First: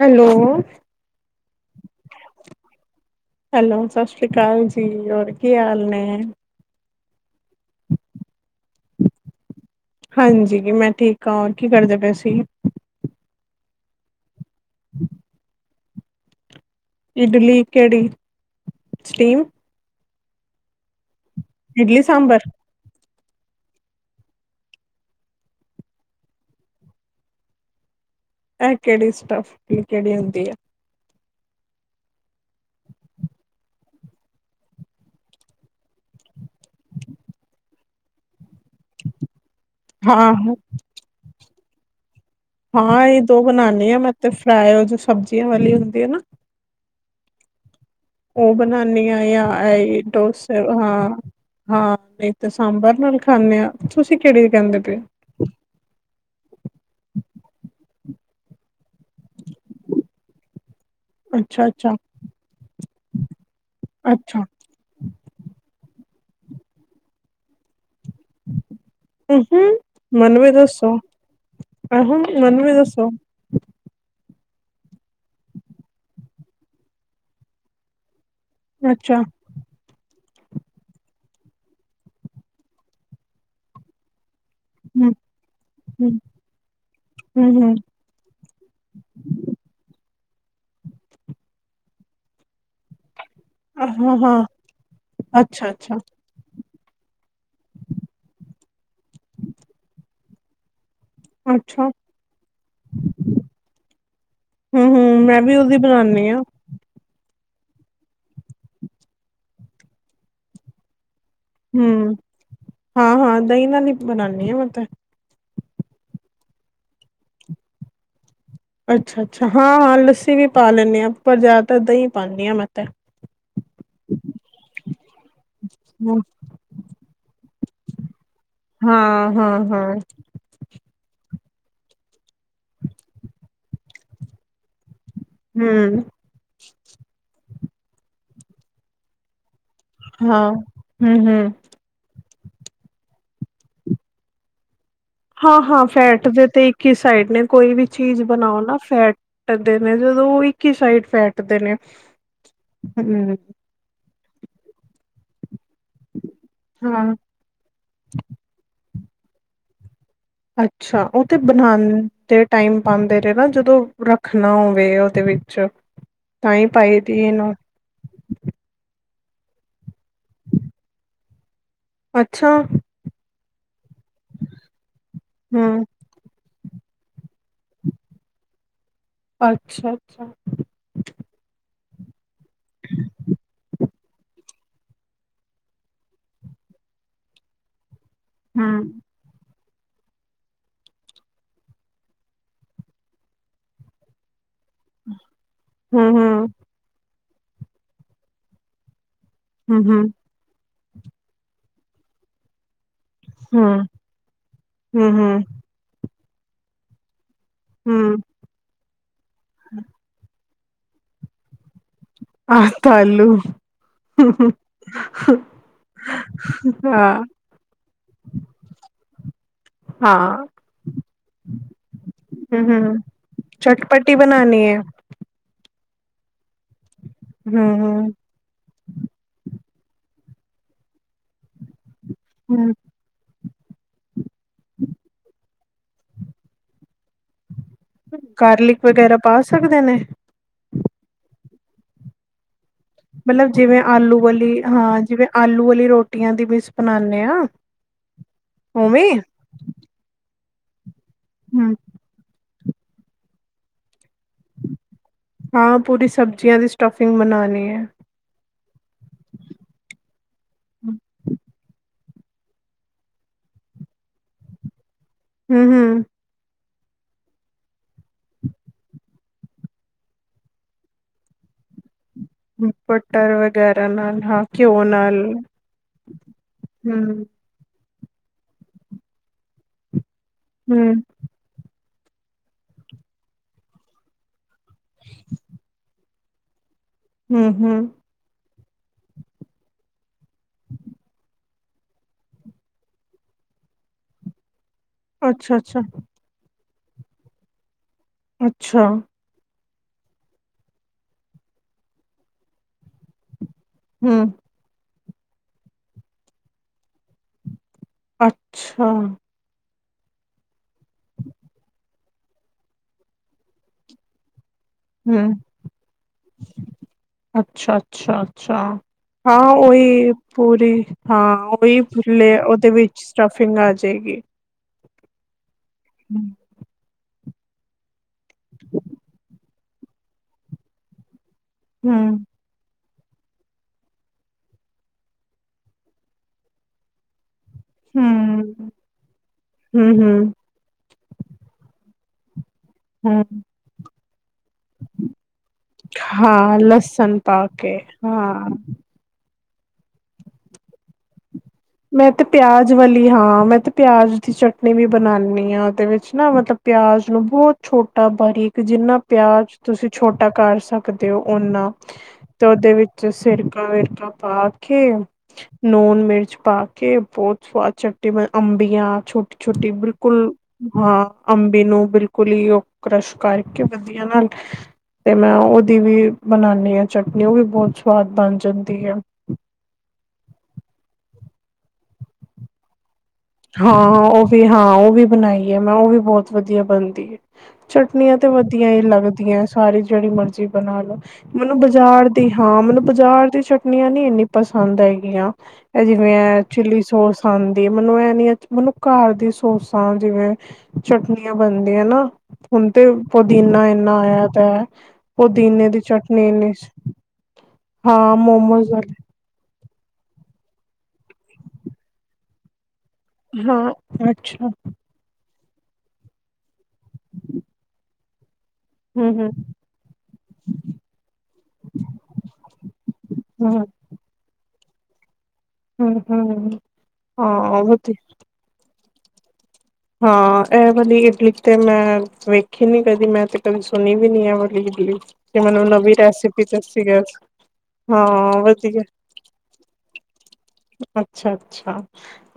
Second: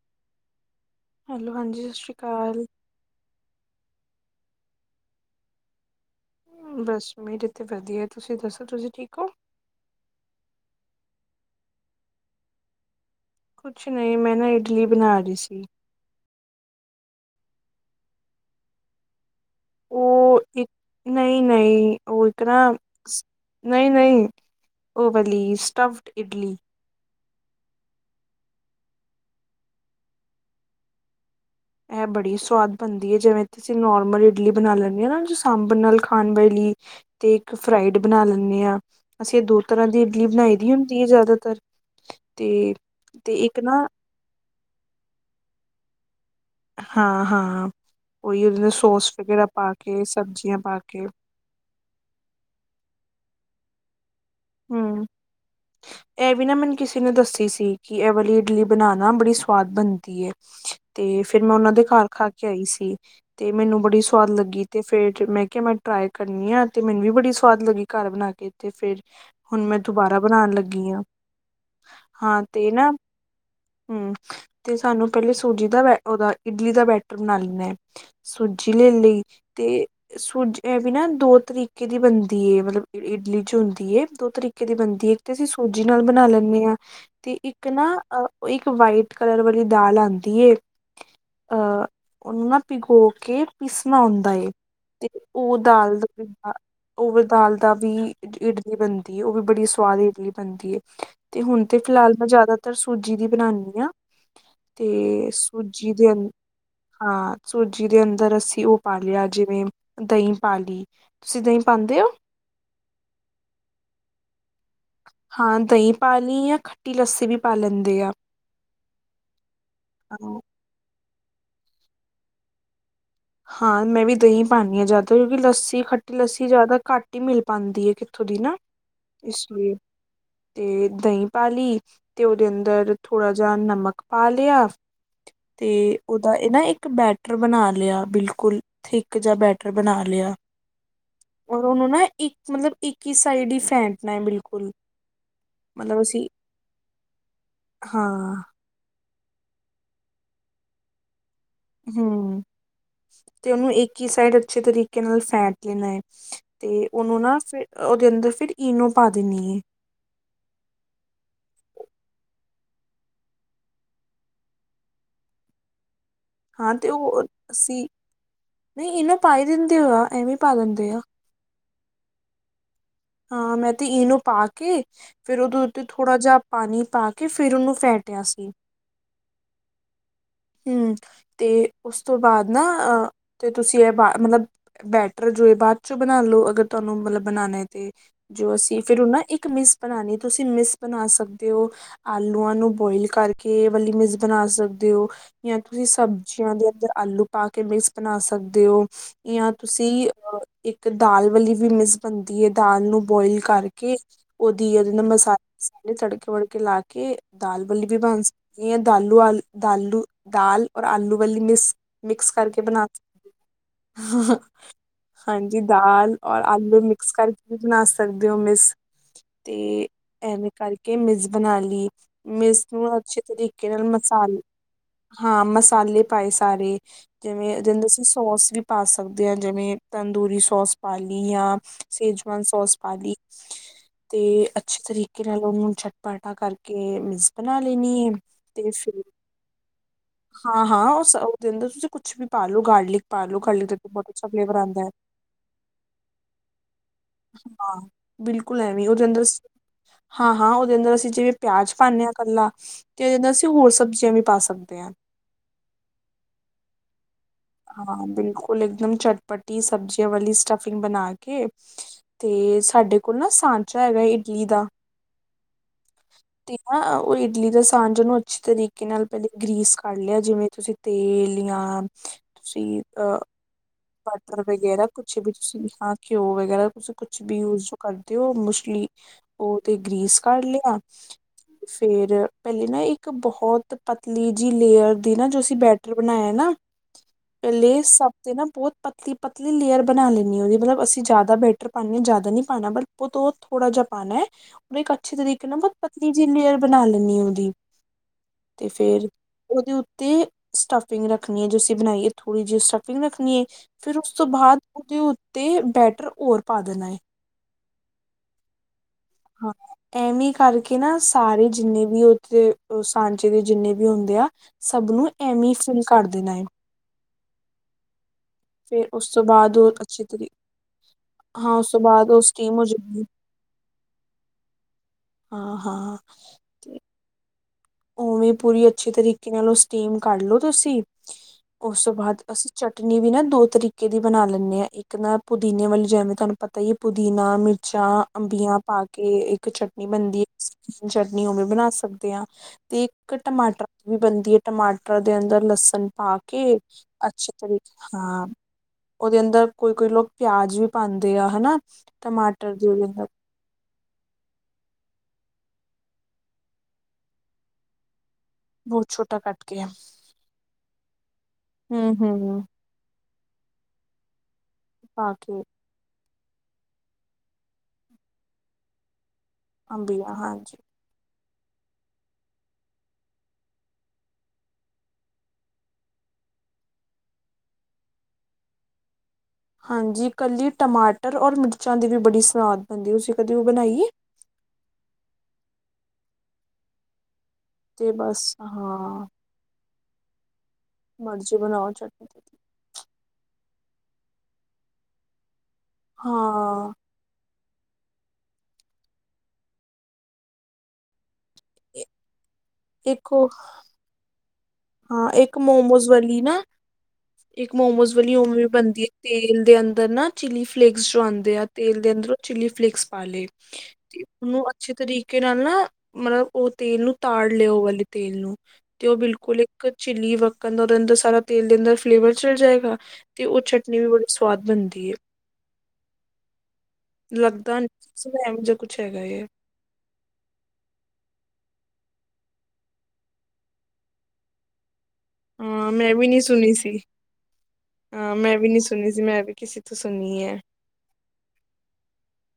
Hello. Hello ਹਾਂਜੀ ਸਤਿ ਸ਼੍ਰੀ ਅਕਾਲ। ਹੈਲੋ ਸਤਿ ਸ਼੍ਰੀ ਅਕਾਲ ਜੀ ਹੋਰ ਕੀ ਹਾਲ ਨੇ। ਬਸ ਮੀ ਰਥੇ ਵਧੀਆ ਤੁਸੀਂ ਦੱਸੋ ਤੁਸੀਂ ਠੀਕ ਹੋ। ਹਾਂਜੀ ਮੈਂ ਠੀਕ ਹਾਂ ਕੀ ਕਰਦੇ ਪਏ ਸੀਂ। ਕੁਛ ਨਈ, ਮੈਂ ਨਾ ਇਡਲੀ ਬਣਾ ਰਹੀ ਸੀ। ਇਡਲੀ ਕਿਹੜੀ, ਸਟੀਮ? ਉਹ ਇੱਕ ਨਈ-ਨਈ ਇਡਲੀ ਉਹ ਸਾਂਬਰ ਇੱਕ ਨਾ ਨਹੀਂ- ਨਹੀਂ ਉਹ ਵਲੀ ਸਟਫਡ ਇਡਲੀ ਇਹ ਕਿਹੜੀ ਸਟਫ, ਕਿਹੜੀ ਹੁੰਦੀ ਆ। ਇਹ ਬੜੀ ਸਵਾਦ ਬਣਦੀ ਏ, ਜਿਵੇਂ ਅਸੀਂ ਨੋਰਮਲ ਇਡਲੀ ਬਣਾ ਲੈਂਦੇ ਆ ਨਾ ਸਾਂਭਣ ਨਾਲ ਖਾਣ ਬ ਲੀ ਤੇ ਇੱਕ ਫਰਾਈਡ ਬਣਾ ਲੈਂਣੇ ਹਾਂ ਅਸੀਂ ਇਹ ਦੋ ਤਰ੍ਹਾਂ ਦੀ ਇਡਲੀ ਹਾਂ, ਬਣਾਈ ਦੀ ਤੀ ਜ਼ਿਆਦਾਤਰ ਤੇ ਹਾਂ ਇਹ ਤੇ ਦੋ ਇੱਕ ਨਾ ਬਣਾਂਦੀ ਹਾਂ ਮੈਂ ਤੇ ਫਰਾਏ ਜੋ ਸਬਜ਼ੀਆਂ ਵਾਲੀ ਹੁੰਦੀ ਆ ਨਾ। ਹਾਂ-ਹਾਂ। ਓਈ ਬਣਾਣੀ ਆ ਐਈ ਕੇ ਡੋਸੇ ਸਬਜ਼ੀਆਂ ਪਾ ਕੇ ਹਾਂ। ਹਾਂ ਨਹੀਂ ਤਾਂ ਸਾਂਬਰ ਨਾਲ ਖਾਂਣੇ ਆ ਤੁਸੀਂ ਕਿਹੜੀ ਕਹਿੰਦੇ ਪਏ ਹਮ ਹੋ। ਇਹ ਵੀ ਨਾ ਮੈਨੂੰ ਕਿਸੇ ਨੇ ਦੱਸੀ ਸੀ ਕਿ ਇਹ ਵਾਲੀ ਇਡਲੀ ਬਣਾਣਾ ਬੜੀ ਸਵਾਦ ਬਣਦੀ ਐ। ਤੇ ਹੋ ਫੇਰ ਮੈਂ ਅੱਛਾ, ਉਹਨਾਂ ਦੇ ਅੱਛਾ, ਘਰ ਖਾ ਕੇ ਆਈ ਸੀ ਤੇ ਮੈਨੂੰ ਬੜੀ ਸਵਾਦ ਅੱਛਾ ਲੱਗੀ। ਤੇ ਫੇਰ ਮੈਂ ਕਿਹਾ ਮੈਂ ਟਰਾਈ ਕਰਨੀ ਆ ਤੇ ਮੈਨੂੰ ਵੀ ਬੜੀ ਸਵਾਦ ਲੱਗੀ ਘਰ ਬਣਾ ਕੇ ਤੇ ਫਿਰ। ਹੁਣ ਹੂੰ ਮੈਂ ਦੁਬਾਰਾ ਮੈਨੂੰ ਵੀ ਬਣਾਣ ਲੱਗੀ ਦੱਸੋ ਆ, ਆਹੋ ਹਾਂ ਮੈਨੂੰ ਤੇ ਵੀ ਨਾ ਦੱਸੋ ਹੂੰ ਤੇ ਸਾਨੂੰ ਪਹਿਲੇ ਸੂਜੀ ਦਾ ਬ ਉਹਦਾ ਇਡਲੀ ਦਾ ਬੈਟਰ ਬਣਾ ਲੈਦਾ ਹੈ ਸੂਜੀ ਚਿਲੈ ਅੱਛਾ ਲਈ ਤੇ ਸੂਜ ਇਹ ਵੀ ਨਾ ਦੋ ਤਰੀਕੇ ਦੀ ਬਣਦੀ ਹੈ ਮਤਲਬ ਇਡਲੀ 'ਚ ਹੁੰਦੀ ਏ ਦੋ ਤਰੀਕੇ ਦੀ ਹੂੰ, ਬਣਦੀ, ਇੱਕ ਤੇ ਅਸੀਂ ਸੂਜੀ ਨਾਲ ਹੂੰ ਬਣਾ ਲੈਂਦੇ ਹਾਂ, ਤੇ ਇੱਕ ਹੂੰ-ਹੂੰ, ਨਾ ਉਹ ਇੱਕ ਵਾਈਟ ਕਲਰ ਵਾਲੀ ਦਾਲ ਆਂਦੀ ਏ। ਹਾਂ, ਉਹਨਾਂ ਪਿਗੋ ਕੇ ਪੀਸਣਾ ਹੁੰਦਾ ਹਾਂ-ਹਾਂ, ਤੇ ਉਹ ਅੱਛਾ-ਅੱਛਾ, ਦਾਲ ਦਾ [inaudible] ਓਵਰ ਦਾਲ ਦਾ ਵੀ ਇਡਲੀ ਬਣਦੀ ਉਹ ਵੀ ਬੜੀ ਸਵਾਦ ਇਡਲੀ ਬਣਦੀ ਏ। ਤੇ ਹੁਣ ਤੇ ਅੱਛਾ, ਫਿਲਹਾਲ ਮੈਂ ਜ਼ਿਆਦਾਤਰ ਸੂ ਜੀ ਬਣਾਣੀ ਆ ਤੇ ਹੂੰ-ਹੂੰ ਮੈਂ ਵੀ ਉਹਦੀ ਸੂਜੀ ਦੇ ਬਣਾਨੀ ਅੰਦਰ ਆ। ਹਾਂ ਸੂਜੀ ਦੇ ਅੰਦਰ ਅਸੀਂ ਉਹ ਪਾ ਲਿਆ ਜਿਵੇਂ ਦਹੀਂ ਪਾ ਲਈ ਤੁਸੀ ਦਹੀ ਪਾਂਦੇ ਓ। ਹਾਂ ਹਾਂ ਦਹੀਂ ਨਾਲ ਹੀ ਬਣਾਉਂਦੇ ਪਤਾ ਹਾਂ ਦਹੀਂ ਪਾ ਲਈ ਆ ਖੱਟੀ ਲੱਸੀ ਵੀ ਪਾ ਲੈਦੇ ਆ। ਅਛਾ- ਅਛਾ ਹਾਂ- ਹਾਂ ਲੱਸੀ ਵੀ ਪਾ ਲੈਂਣੇ ਹਾਂ ਪਰ ਜ਼ਿਆਦਾਤਰ ਦਹੀ ਪਾਣੀ ਹਾਂ ਮੈ ਤੇ ਹਾਂ ਮੈਂ ਵੀ ਦਹੀਂ ਪਾਨੀ ਆ ਜਿਆਦਾ ਕਿਉਂਕਿ ਲੱਸੀ ਖੱਟੀ ਹੂੰ, ਲੱਸੀ ਜ਼ਿਆਦਾ ਘੱਟ ਹੀ ਮਿਲ ਪਾਂਦੀ ਏ ਕਿੱਥੋਂ ਦੀ ਨਾ ਹਾਂ ਇਸ ਹਾਂ ਲਈ ਹਾਂ ਤੇ ਦਹੀਂ ਪਾ ਲਈ ਤੇ ਉਹਦੇ ਅੰਦਰ ਥੋੜਾ ਜਾ ਨਮਕ ਪਾ ਲਿਆ ਤੇ ਹੂੰ, ਉਹਦਾ ਇਹ ਨਾ ਇਕ ਬੈਟਰ ਬਣਾ ਲਿਆ ਬਿਲਕੁਲ ਥਿਕ ਜਿਹਾ ਬੈਟਰ ਬੈਟਰ ਬਣਾ ਲਿਆ। ਹਾਂ, ਹੂੰ-ਹੂੰ। ਉਹਨੂੰ ਨਾ ਇੱਕ ਮਤਲਬ ਇੱਕ ਹੀ ਸਾਈਡ ਹੀ ਫੈਂਟਣਾ ਏ ਬਿਲਕੁਲ ਹਾਂ- ਹਾਂ ਮਤਲਬ ਫੈਟ ਅਸੀਂ ਦੇ ਤੇ ਇਕ ਹੀ ਸਾਈਡ ਨੇ ਕੋਈ ਵੀ ਚੀਜ ਹਾਂ ਬਣਾਓ ਨਾ ਫੈਟ ਦੇ ਨੇ ਜਦੋਂ ਉਹ ਇੱਕ ਹੀ ਸਾਈਡ ਫੈਟ ਦੇ ਨੇ ਹੂ ਕੀ ਸਾਈਡ ਅੱਛੇ ਤਰੀਕੇ ਨਾਲ ਫੈਟ ਲੈਣਾ ਹੈ ਤੇ ਹਾਂ। ਉਹਨੂੰ ਨਾ ਫਿਰ ਉਹਦੇ ਅੰਦਰ ਫਿਰ ਈਨੋ ਪਾ ਦੇਣੀ ਏ। ਅੱਛਾ ਉਹ ਤਾਂ ਬਣਾਦੇ ਟਾਈਮ ਪਾਂਦੇ ਨੇ ਨਾ ਜਦੋਂ ਰੱਖਣਾ ਹੋਵੇ ਉਹਦੇ ਵਿੱਚ ਤਾਂ ਹੀ ਹਾਂ ਪਾਈ ਦੀ ਇਹਨੂੰ ਨਹੀ ਇਨੋ ਪਾ ਹੀ ਦਿੰਦੇ ਆ ਐਵੇ ਪਾ ਦਿੰਦੇ ਆ। ਅੱਛਾ ਹਾਂ ਮੈਂ ਤੇ ਈਨੂੰ ਪਾ ਕੇ ਫਿਰ ਉਹਦੇ ਹੂੰ ਉੱਤੇ ਥੋੜ੍ਹਾ ਜਿਹਾ ਪਾਣੀ ਪਾ ਕੇ ਫਿਰ ਉਹਨੂੰ ਫੈਟਿਆ ਸੀ। ਅੱਛਾ- ਅੱਛਾ ਹੂ ਤੇ ਉਸ ਤੋਂ ਬਾਅਦ ਨਾ ਅਹ ਤੇ ਤੁਸੀਂ ਇਹ ਮਤਲਬ ਬੈਟਰ ਜੋ ਏ ਬਾਅਦ ਚੋਂ ਬਣਾ ਲੋ, ਅਗਰ ਤੁਹਾਨੂੰ ਮਤਲਬ ਬਣਾਉਣੇ ਤੇ ਜੋ ਅਸੀ ਹੂੰ ਫਿਰ ਉਹ ਨਾ ਇਕ ਮਿਸ ਬਣਾਂਣੀ ਤੁਸੀ ਮਿਸ ਬਣਾ ਸਕਦੇ ਹੋ। ਆਲੂਆਂ ਨੂੰ ਬੋਇਲ ਕਰਕੇ, ਇਹ ਵਾਲੀ ਇਮੇਜਿੰਗ ਬਣਾ ਸਕ ਹੋ ਜਾਂ ਤੁਸੀਂ ਹੂੰ ਹੂੰ ਸਬਜ਼ੀਆਂ ਦੇ ਅੰਦਰ ਆਲੂ ਪਾ ਕੇ ਮਿਕਸ ਬਣਾ ਸਕਦੇ ਹੋ। ਜਾਂ ਹੂੰ ਹੂੰ ਤੁਸੀ ਅ ਇਕ ਦਾਲ ਵਾਲੀ ਵੀ ਮਿਸ ਬਣਦੀ ਏ ਦਾਲ ਨੂੰ ਬੋਇਲ ਹੂੰ ਕਰਕੇ ਉਹਦੀ ਉਹਦੇ ਨਾਲ ਹੂੰ ਹੂੰ ਮਸਾਲੇ ਤੜਕੇ ਵੜਕੇ ਲਾ ਕੇ ਦਾਲ ਬਲੀ ਵੀ ਬਾਂ ਹੂੰ ਸਕਦੀ ਹੈ ਦਾਲੂ ਆਲੂ ਦਾਲੂ ਦਾਲ ਔਰ ਆਲੂ ਵਾਲੀ ਮਿਸ ਆਹ ਦਾਲੂ ਹਾਂਜੀ ਦਾਲ ਔਰ ਆਲੂ ਮਿਕਸ ਹਾਂ ਕਰਕੇ ਵੀ ਬਣਾ ਸਕਦੇ ਹੋ ਮਿਸ ਤੇ ਹਾਂ ਐਵੇ ਕਰਕੇ ਮਿਸ ਬਣਾ ਲਈ ਹੂੰ ਮਿਸ ਹੂੰ ਨੂੰ ਅੱਛੇ ਤਰੀਕੇ ਨਾਲ ਚਟਪਟੀ ਮਸਾਲੇ ਬਣਾਣੀ ਹੈ ਹਾਂ, ਮਸਾਲੇ ਪਾਏ ਸਾਰੇ, ਜਿਵੇਂ ਹੂੰ ਜੀਹਦੇ ਤੇ ਹੂੰ ਸੋਸ ਵੀ ਪਾ ਸਕਦੇ ਆ ਜਿਵੇਂ ਤੰਦੂਰੀ ਸੋਸ ਪਾ ਲਈ ਜਾਂ ਸੇਜਵਾਨ ਹੂੰ ਸੋਸ ਪਾ ਲਈ ਤੇ ਅੱਛੇ ਤਰੀਕੇ ਨਾਲ ਉਹਨੂੰ ਛਟਪਾਟਾ ਕਰਕੇ ਮਿਸ ਬਣਾ ਲੈਣੀ ਹੈ ਗਾਰਲਿਕ ਵਗੈਰਾ ਪਾ ਸਕਦੇ ਨੇ। ਹਾਂ-ਹਾਂ ਉਹ ਉਹਦੇ ਤੁਸੀ ਕੁਛ ਵੀ ਪਾਲਓ ਗਾੜ ਮਤਲਬ ਜਿਵੇਂ [unintelligible] ਬਹੁਤ ਆਲੂ ਅੱਛਾ ਵਾਲੀ ਫਲੈਵਰ ਆਂਦਾ ਹਾਂ ਜਿਵੇਂ ਆਲੂ ਵਾਲੀ ਰੋਟੀਆਂ ਦੀ ਮਿਸ ਬਣਾਨੇ ਆ ਹਾਂ। ਬਿਲਕੁਲ ਐਵੇ ਉਹਦੇ ਉਵੇਂ ਅੰਦਰ ਹਾਂ-ਹਾਂ ਉਹਦੇ ਅੰਦਰ ਅਸੀ ਜਿਵੇ ਹੂੰ ਪਿਆਜ ਪਾਣੇ ਹਾਂ ਕੱਲਾ ਤੇ ਨਾਲ ਅਸੀ ਹੋਰ ਸਬਜ਼ੀਆਂ ਵੀ ਪਾ ਸਕਦੇ ਹਾਂ। ਹਾਂ ਪੂਰੀ ਸਬਜ਼ੀਆਂ ਦੀ ਸਟਫਿੰਗ ਬਣਾਣੀ ਹੈ ਹਾਂ ਬਿਲਕੁਲ ਇੱਕ ਦਮ ਚਟਪਟੀ ਸਬਜ਼ੀਆਂ ਵਾਲੀ ਸਟਫਿੰਗ ਬਣਾ ਕੇ ਤੇ ਸਾਡੇ ਕੋਲ ਨਾ ਸਾਂਚਾ ਹੈਗਾ ਇਡਲੀ ਦਾ ਹੂੰ-ਹੂੰ ਤੇ ਉਹ ਇਡਲੀ ਦਾ ਸਾਂਚੇ ਉਹਨੂੰ ਅੱਛੇ ਤਰੀਕੇ ਨਾਲ ਪਹਿਲੇ ਗ੍ਰੀਸ ਕਰ ਲਿਆ ਜਿਵੇ ਤੁਸੀ ਤੇ ਲੀਆਂ ਬਟਰ ਵ ਬਟਰ ਵਗੈਰਾ ਕੁਛ ਵੀ ਤੁਸੀ ਹਾਂ ਘਿਓ ਵਗੈਰਾ ਤੁਸੀ ਹੂੰ ਕੁਛ ਵੀ ਯੁਜ ਕਰਦੇ ਓ ਮੁਛਲੀ ਉਹ ਤੇ ਗ੍ਰੀਸ ਕਰ ਲਿਆ। ਹੂੰ, ਫੇਰ ਪਹਿਲੇ ਨਾ ਇਕ ਬਹੁਤ ਪਤਲੀ ਜਿ ਲੇਅਰ ਦੀ ਨਾ ਜੋ ਅਸੀ ਬੈਟਰ ਬਣਾਇਆ ਨਾ, ਹੂੰ-ਹੂੰ, ਪਹਿਲੇ ਸਭ ਤੇ ਨਾ ਬਹੁਤ ਪਤਲੀ -ਪਤਲੀ ਲੇਅਰ ਬਣਾ ਲੈਣੀ ਮਤਲਬ ਅਸੀ ਜਿਆਦਾ ਬੈਟਰ ਪਾਉਦੇ ਜਿਆਦਾ ਨੀ ਪਾਉਣਾ ਬ ਉਹ ਥੋੜਾਿਹਾ ਪਾਉਣਾ ਹੈ। ਉਹ- ਅਛੇ ਤਰੀਕੇ ਨਾਲ ਅੱਛਾ-ਅੱਛਾ, ਪਤਨੀ ਜੀ ਲੇਅਰ ਬਣਾ ਲੈਦੀ ਉਹਦੀ ਤੇ ਅੱਛਾ, ਫੇਰ ਉਹਦੇ ਉਤੇ ਸਟਫਿੰਗ ਰੱਖਣੀ ਹ ਜੋ ਅਸੀ ਬਣਾਈਏ ਥੋੜ੍ਹੀ ਜਿਹੀ ਸਟਫਿੰਗ ਰੱਖਣੀ ਹੈ। ਫਿਰ ਉਸ ਤੋਂ ਹੂੰ, ਬਾਅਦ ਉਹਦੇ ਉਤੇ ਬੈਟਰ ਹੋਰ ਪਾ ਦੇਣਾ ਹੈ। ਅੱਛਾ। ਹਾਂ ਐਵੇ ਕਰਕੇ ਨਾ ਸਾਰੇ ਜਿਨੇ ਵੀ ਉਥੇ। ਉਹ ਸਾਂਚੇ ਦੇ ਜਿੰਨੇ ਵੀ ਹੁੰਦੇ ਆ ਸਭ ਨੂੰ ਐਮੀ ਫੀਲ ਕਰ ਦੇਣਾ ਏ ਅੱਛਾ, - ਅੱਛਾ। ਅੱਛਾ ਫੇਰ ਉਸ ਤੋਂ ਹਾਂ ਬਾਅਦ ਉਹ ਅੱਛੇ ਉਹੀ ਤਰੀ ਪੂਰੀ ਹਾਂ ਉਸ ਤੋਂ ਉਹੀ ਬਾਅਦ ਉਹ ਫੁੱਲੇ ਸਟੀਮ ਹੋ ਉਹਦੇ ਵਿੱਚ ਜਾਏਗੀ ਸਟਫਿੰਗ ਫਿੰਗ ਆ ਜਾਏਗੀ ਹਾਂ ਹਾਂ ਹੂੰ, ਉਵੇ ਪੂਰੀ ਅੱਛੇ ਤਰੀਕੇ ਨਾਲ ਉਹ ਸਟੀਮ ਕਰ ਲੋ ਤੁਸੀ ਉਸ ਤੋ ਬਾਅਦ ਹੂੰ, ਅਸੀ ਚਟਨੀ ਵੀ ਨਾ ਦੋ ਤਰੀਕੇ ਦੀ ਬਣਾ ਲੈਂਣੇ ਆ ਇੱਕ ਨਾ ਪੁਦੀਨੇ ਵਾਲੀ ਜਿਵੇਂ ਤੁਹਾਨੂੰ ਪਤਾ ਹੀ ਪੁਦੀਨਾ ਮਿਰਚ ਜਾ ਹੂੰ, ਅੰਬੀਆਂ ਪਾ ਕੇ ਇਕ ਚਟਨੀ ਬਣਦੀ ਹੂੰ, ਹੈ। ਚਟਨੀ ਉਹ ਵੀ ਬਣਾ ਸਕਦੇ ਆ ਤੇ ਇੱਕ ਹੂੰ, ਟਮਾਟਰ ਵੀ ਬਣਦੀ ਏ ਟਮਾਟਰ ਦੇ ਅੰਦਰ ਲਸਣ ਪਾ ਕੇ ਹਾਂ, ਲਸਣ ਅਛਾ ਪਾ ਤਰੀਕੇ ਕੇ ਹਾਂ ਉਹਦੇ ਅੰਦਰ ਕੋਈ- ਕੋਈ ਲੋਕ ਪਿਆਜ ਵੀ ਪਾਉਦੇ ਆ ਹਨਾ ਮੈਂ ਤੇ ਟਮਾਟਰ ਦੇ ਪਿਆਜ ਉਹਦੇ ਅੰਦਰ ਵਾਲੀ ਹਾਂ ਮੈਂ ਤੇ ਪਿਆਜ ਦੀ ਚਟਨੀ ਵੀ ਬਣਾਉਦੀ ਹਾਂ ਉਹਦੇ ਵਿਚ ਨਾ ਮਤਲਬ ਪਿਆਜ ਨੂੰ ਬਹੁਤ ਛੋਟਾ ਬਾਰੀਕ ਕਿ ਬਹੁਤ ਜਿੰਨਾ ਛੋਟਾ ਕੱਟ ਪਿਆਜ ਕੇ ਤੁਸੀਂ ਛੋਟਾ ਕਰ ਸਕਦੇ ਹੋ ਉਨਾ ਹਮ ਹਮ ਤੇ ਉਹਦੇ ਵਿੱਚ ਤੇ ਸਿਰਕਾ ਵਿਰਕਾ ਪਾ ਕੇ ਪਾ ਕੇ ਲੂਣ ਮਿਰਚ। ਪਾ ਕੇ ਬਹੁਤ ਸਵਾਦ ਚਟਨੀ ਮਤ ਅੰਬੀਆਂ ਛੋਟੀ ਛੋਟੀ ਅੰਬੀਆਂ ਬਿਲਕੁਲ ਹਾਂਜੀ ਹਾਂ ਅੰਬੀ ਨੂੰ ਬਿਲਕੁਲ ਹੀ ਉਹ ਕਸ਼ ਕਰਕੇ ਵਧੀਆ ਨਾਲ। ਤੇ ਮੈ ਉਹਦੀ ਵੀ ਬਣਾਉਦੀ ਹਾਂ ਚਟਨੀ ਉਹ ਵੀ ਬਹੁਤ ਸਵਾਦ ਬਣ ਜਾਦੀ ਹੈ। ਹਾਂਜੀ ਕੱਲੀ ਟਮਾਟਰ ਔਰ ਮਿਰਚਾਂ ਦੀ ਵੀ ਬੜੀ ਸਵਾਦ ਹਾਂਜੀ ਤੁਂ ਕਦੇ [unintelligible] ਹਾਂ- ਹਾਂ ਉਹ ਵੀ ਹਾਂ ਉਹ ਵੀ ਬਣਾਈ ਹੈ। ਮੈ ਉਹ ਵੀ ਬਹੁਤ ਵਧੀਆ ਬਣਦੀ ਹੈ। ਚਟਨੀਆਂ ਬਸ ਤੇ ਵਧੀਆ ਹੀ ਹਾਂ ਲੱਗਦੀਆਂ ਸਾਰੀ ਜਿਹੜੀ ਮਰਜ਼ੀ ਬਣਾ ਲਓ ਮਰਜ਼ੀ ਮੈਨੂੰ ਬਣਾਓ ਚਟਨੀ ਬਾਜ਼ਾਰ ਦੀ ਤੇ। ਹਾਂ ਮੈਨੂੰ ਬਜ਼ਾਰ ਦੀ ਚਟਨੀਆਂ ਨੀ ਇੰਨੀ ਪਸੰਦ ਹੈਗੀਆਂ ਇਹ ਜਿਵੇਂ ਹੈ ਹਾਂ ਚਿੱਲੀ ਸੋਸ। ਮੈਨੂੰ ਇਹ ਇਨਸਾਨੀਅਤ ਘਰ ਦੀ ਸੋਸਾਂ ਜਿਵੇਂ ਚਟਨੀਆਂ ਬਣਦੀਆਂ ਇ- ਨਾ ਹੁਣ ਤੇ ਇੱਕ ਉਹ ਪੁਦੀਨਾ ਇੰਨਾ ਆਇਆ ਪਇਆ। ਹਾਂ ਇੱਕ ਮੋਮੋਜ਼ ਵਾਲੀ ਨਾ ਇੱਕ ਮੋਮੋਜ਼ ਵਾਲੀ ਹਾਂ ਉਵੇ ਵੀ ਮੋਮੋਸ ਬਣਦੀ ਏ ਵਾਲੀ ਤੇਲ ਦੇ ਅੰਦਰ ਨਾ ਚਿੱਲੀ ਫਲੇਕਸ ਜੋ ਆਉਂਦੇ ਆ ਤੇਲ ਦੇ ਅੰਦਰ ਉਹ ਚਿੱਲੀ ਫਲੇਕਸ। ਪਾ ਲਏ ਤੇ ਹਾਂ ਉਹਨੂੰ ਅੱਛਾ ਅੱਛੇ ਤਰੀਕੇ ਕਿਰਨ ਨਾ ਮਤਲਬ ਉਹ ਤੇਲ ਨੂੰ ਤਾੜ ਲਿਆਓ ਵਾਲੇ ਤੇਲ ਨੂੰ ਤੇ ਉਹ ਹਮ ਬਿਲਕੁਲ ਚਿੱਲੀ ਵਕਣ ਦਾ ਉਹਦੇ ਅੰਦਰ ਸਾਰਾ ਤੇਲ ਦੇ ਅੰਦਰ ਫਲੇਵਰ ਚਲ ਜਾਏਗਾ ਤੇ ਉਹ ਚਟਨੀ ਹਮ ਚਟਨੀ ਬੜੀ ਸਵਾਦ ਬਣਦੀ ਹੈ ਹਮ ਹਮ ਹਮ ਲੱਗਦਾ ਹਾਂ ਨਹੀਂ। ਕੁਛ ਹੈਗਾ ਇਹ ਹਾਂ ਇਹ ਵਾਲੀ ਇਡਲੀ ਤੇ ਮੈਂ ਵੇਖੀ ਨੀ ਕਦੀ ਮੈਂ ਤੇ ਕਦੀ ਸੁਣੀ ਵੀ ਨੀ ਇਹ ਵਾਲੀ ਇਡਲੀ ਤੇ ਮੈਨੂੰ ਹਾਂ ਮੈਂ ਨਵੀ ਵੀ ਨਹੀਂ ਰੈਸਿਪੀ ਸੁਣੀ ਸੀ ਦੱਸੀ ਹੈ। ਹਾਂ ਮੈਂ ਵੀ ਨੀ ਸੁਣੀ ਸੀ ਮੈਂ ਵੀ ਕਿਸੇ ਤੋਂ ਸੁਣੀ ਏ ਅਛਾ- ਅਛਾ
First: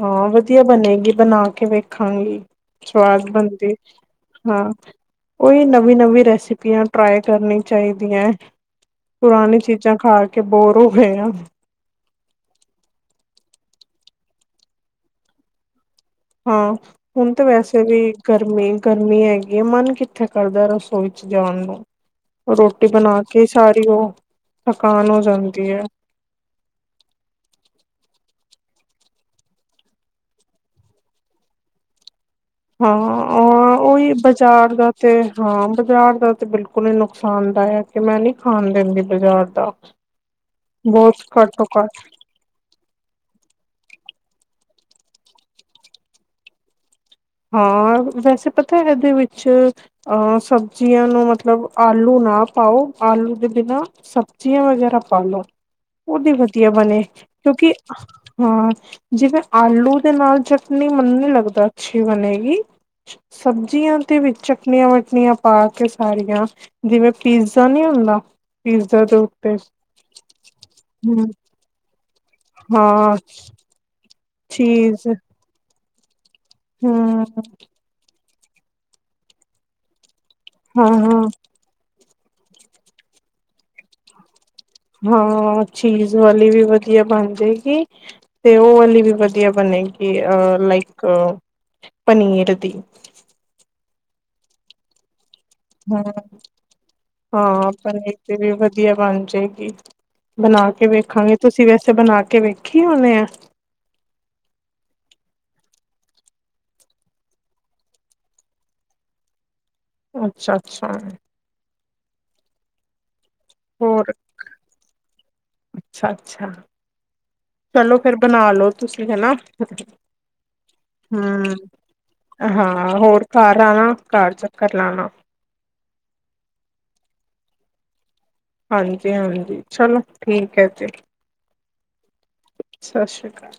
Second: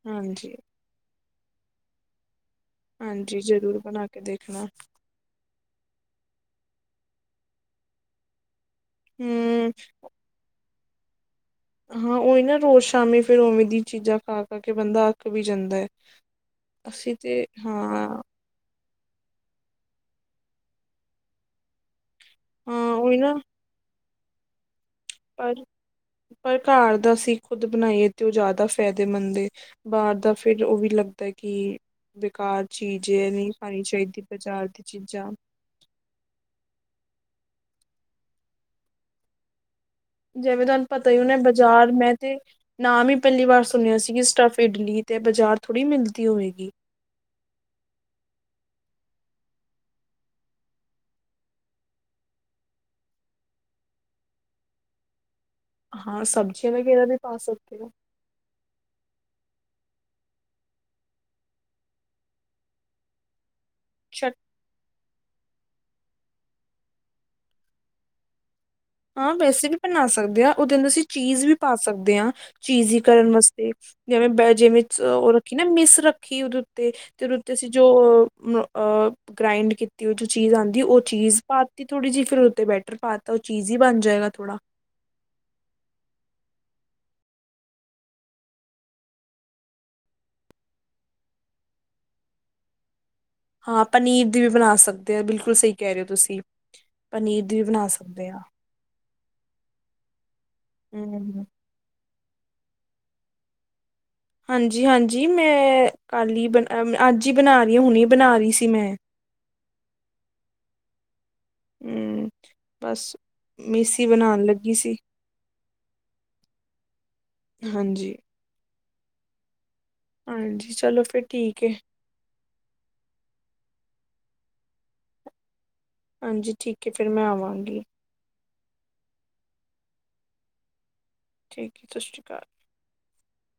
ਹਾਂ ਹਾਂਜੀ ਵਧੀਆ ਬਣੇਗੀ ਬਣਾ ਕੇ ਵੇਖਾਂਗੀ। ਸਵਾਦ ਹਾਂਜੀ ਬਣਦੀ ਜ਼ਰੂਰ ਬਣਾ ਕੇ ਦੇਖਣਾ ਹਾਂ- ਕੋਈ ਨਵੀਂ ਨਵੀਂ ਰੈਸਿਪੀਆਂ ਟਰਾਈ ਕਰਨੀ ਚਾਹੀਦੀਆਂ ਪੁਰਾਣੀ ਹਮ ਚੀਜ਼ਾਂ ਖਾ ਕੇ ਬੋਰ ਹੋ ਗਏ ਆ ਹਾਂ, ਉਹੀ ਨਾ ਰੋਜ਼ ਸ਼ਾਮੀ ਫੇਰ ਉਵੇਂ ਦੀ ਚੀਜ਼ਾਂ ਖਾ ਕੇ ਕੇ ਬੰਦਾ ਅੱਕ ਵੀ ਜਾਂਦਾ ਹੈ। ਹਾਂ ਅਸੀਂ ਹੁਣ ਤੇ ਤਾਂ ਵੈਸੇ ਵੀ ਹਾਂ ਗਰ ਗਰਮੀ ਗਰਮੀ ਹੈਗੀ ਹੈ ਮਨ ਕਿੱਥੇ ਕਰਦਾ ਰਸੋਈ ਵਿੱਚ ਜਾਣ ਨੂੰ ਰੋਟੀ ਹਾਂ ਉਹੀ ਬਣਾ ਨਾ ਕੇ ਸਾਰੀ ਉਹ ਥਕਾਨ ਪਰ ਜਾਂਦੀ ਹੈ। ਪਰ ਘਰ ਦਾ ਅਸੀਂ ਖੁਦ ਬਣਾਈਏ ਤੇ ਉਹ ਜ਼ਿਆਦਾ ਫਾਇਦੇਮੰਦ ਏ। ਬਾਹਰ ਦਾ ਫਿਰ ਉਹ ਵੀ ਲੱਗਦਾ ਕਿ ਬਿਕਾਰ ਹਾਂ ਉਹੀ ਬਾਜ਼ਾਰ ਦੀ ਦਾ ਤੇ ਚੀਜ਼ਾਂ ਹਾਂ ਬਾਜ਼ਾਰ ਦਾ ਤੇ ਬਿਲਕੁਲ ਕੋ ਨੁਕਸਾਨ ਦਾਇ ਹੈ ਕਿ ਮੈਂ ਨੀ ਖਾਣ ਦਿੰਦੀ ਬਾਜ਼ਾਰ ਦਾ ਜਿਵੇਂ ਤੁਹਾਨੂੰ ਪਤਾ ਬਹੁਤ ਈ ਉਹਨੇ ਘੱਟੋ ਬਾਜ਼ਾਰ ਘੱਟ ਮੈਂ ਤੇ ਨ ਹੀ ਪਹਿਲੀ ਵਾਰ ਸੁਣਿਆ ਸੀਗੀ ਸਟਫ ਇਡਲੀ ਤੇ ਬਾਜ਼ਾਰ ਥੋੜ੍ਹੀ ਮਿਲਦੀ ਹੋਵੇਗੀ। ਹਾਂ ਵੈਸੇ ਪਤਾ ਹੈ ਇਹਦੇ ਵਿੱਚ ਅਹ ਸਬਜ਼ੀਆਂ ਨੂੰ ਮਤਲਬ ਆਲੂ ਨਾ ਪਾਓ ਆਲੂ ਦੇ ਬਿਨਾਂ ਸਬਜ਼ੀਆਂ ਵਗੈਰਾ ਪਾ ਲੋ ਹਾਂ ਉਹਦੀ ਵਧੀਆ ਸਬਜ਼ੀਆਂ ਬਣੇ ਵਗੈਰਾ ਵੀ ਪਾ ਕਿਉਂਕਿ ਸਕਦੇ ਹੋ ਹਾਂ ਜਿਵੇਂ ਆਲੂ ਦੇ ਨਾਲ ਚਟਨੀ ਮੈਨੂੰ ਨੀ ਲੱਗਦਾ ਅੱਛੀ ਬਣੇਗੀ ਸਬਜ਼ੀਆਂ ਤੇ ਚਟ ਵਿੱਚ ਚਟਣੀਆਂ ਵਟਣੀਆਂ ਪਾ ਕੇ ਸਾਰੀਆਂ ਜਿਵੇਂ ਪੀਜ਼ਾ ਨੀ ਹੁੰਦਾ। ਪੀਜ਼ਾ ਦੇ ਹਾਂ ਉੱਤੇ ਵੈਸੇ ਵੀ ਬਣਾ ਸਕਦੇ ਹ ਉਹਦੇ ਅੰ ਅਸੀਂ ਹੂੰ ਚੀਜ਼ ਵੀ ਪਾ ਸਕਦੇ ਹਾਂ ਚੀਜ਼ ਹੀ ਹਾਂ ਕਰਨ ਵਾਸਤੇ ਜਿਵੇਂ ਬ ਜਿਵੇਂ ਚੀਜ਼ ਉਹ ਰੱਖੀ ਨਾ ਮਿਸ ਰੱਖੀ ਉਹਦੇ ਉੱਤੇ ਹੂੰ ਤੇ ਉਹਦੇ ਉੱਤੇ ਅਸੀਂ ਜੋ ਗ੍ਰਾਇੰਡ ਕੀਤੀ ਹੋਈ ਜੋ ਚੀਜ਼ ਆਉਂਦੀ ਉਹ ਹਾਂ-ਹਾਂ, ਚੀਜ਼ ਪਾਤੀ ਥੋੜ੍ਹੀ ਜਿ ਫਿਰ ਉਹਤੇ ਬੈਟਰ ਪਾ ਦਿੱਤਾ ਉਹ ਚੀਜ਼ ਹੀ ਬਣ ਜਾਏਗਾ ਥੋੜਾ। ਹਾਂ, ਚੀਜ਼ ਵਾਲੀ ਵੀ ਵਧੀਆ ਬਣ ਜਾਏਗੀ। ਤੇ ਉਹ ਹਲੀ ਵੀ ਵਧੀਆ ਬਣੇਗੀ ਅ ਲਾਇਕ ਪਨੀਰ ਦੀ। ਹਾਂ ਪਨੀਰ ਦੀ ਵੀ ਬਣਾ ਸਕਦੇ ਹੋ। ਬਿਲਕੁਲ ਸਹੀ ਕਹਿ ਰਹੇ ਹੂੰ ਹੋ ਤੁਸੀ। ਹਾਂ ਪਨੀਰ ਦੀ ਵੀ ਵਧੀਆ ਬਣ ਜਾਏਗੀ। ਬਣਾ ਕੇ ਵੇਖਾਂਗੇ ਹਮ ਤੁਸੀਂ ਵੈਸੇ ਬਣਾ ਕੇ ਵੇਖੀ ਹੁਣੇ ਇਹ ਹਾਂਜੀ-ਹਾਂਜੀ ਮੈਂ ਕੱਲ ਹੀ ਬਣਾ ਅੱਜ ਹੀ ਬਣਾ ਰਹੀ ਹਾਂ ਹੁਣੀ ਹੀ ਬਣਾ ਰਹੀ ਸੀ ਮੈਂ ਅੱਛਾ-ਅੱਛਾ। ਹੂੰ ਬਸ। ਮਿਸ ਹੀ ਹੋਰ ਬਣਾਣ ਲੱਗੀ ਸੀ। ਅੱਛਾ-ਅੱਛਾ ਚਲੋ ਫੇਰ ਹਾਂਜੀ ਬਣਾ ਲੋ ਤੁਸੀਂ ਹਨਾ। ਹਾਂਜੀ ਚਲੋ ਫਿਰ ਹੂੰ ਠੀਕ ਏ। ਹਾਂ ਹੋਰ ਘੱਰ ਆਣਾ ਘੱਰ ਚੱਕਰ ਲਾਣਾ। ਹਾਂਜੀ ਠੀਕ ਹੈ ਫਿਰ ਮੈਂ ਆਵਾਂਗੀ। ਹਾਂਜੀ-ਹਾਂਜੀ, ਚੱਲੋ ਠੀਕ ਹੈ ਫੇਰ। ਠੀਕ ਏ ਸਤਿ ਸ਼੍ਰੀ ਅਕਾਲ। ਸਤਿ ਸ਼੍ਰੀ ਅਕਾਲ।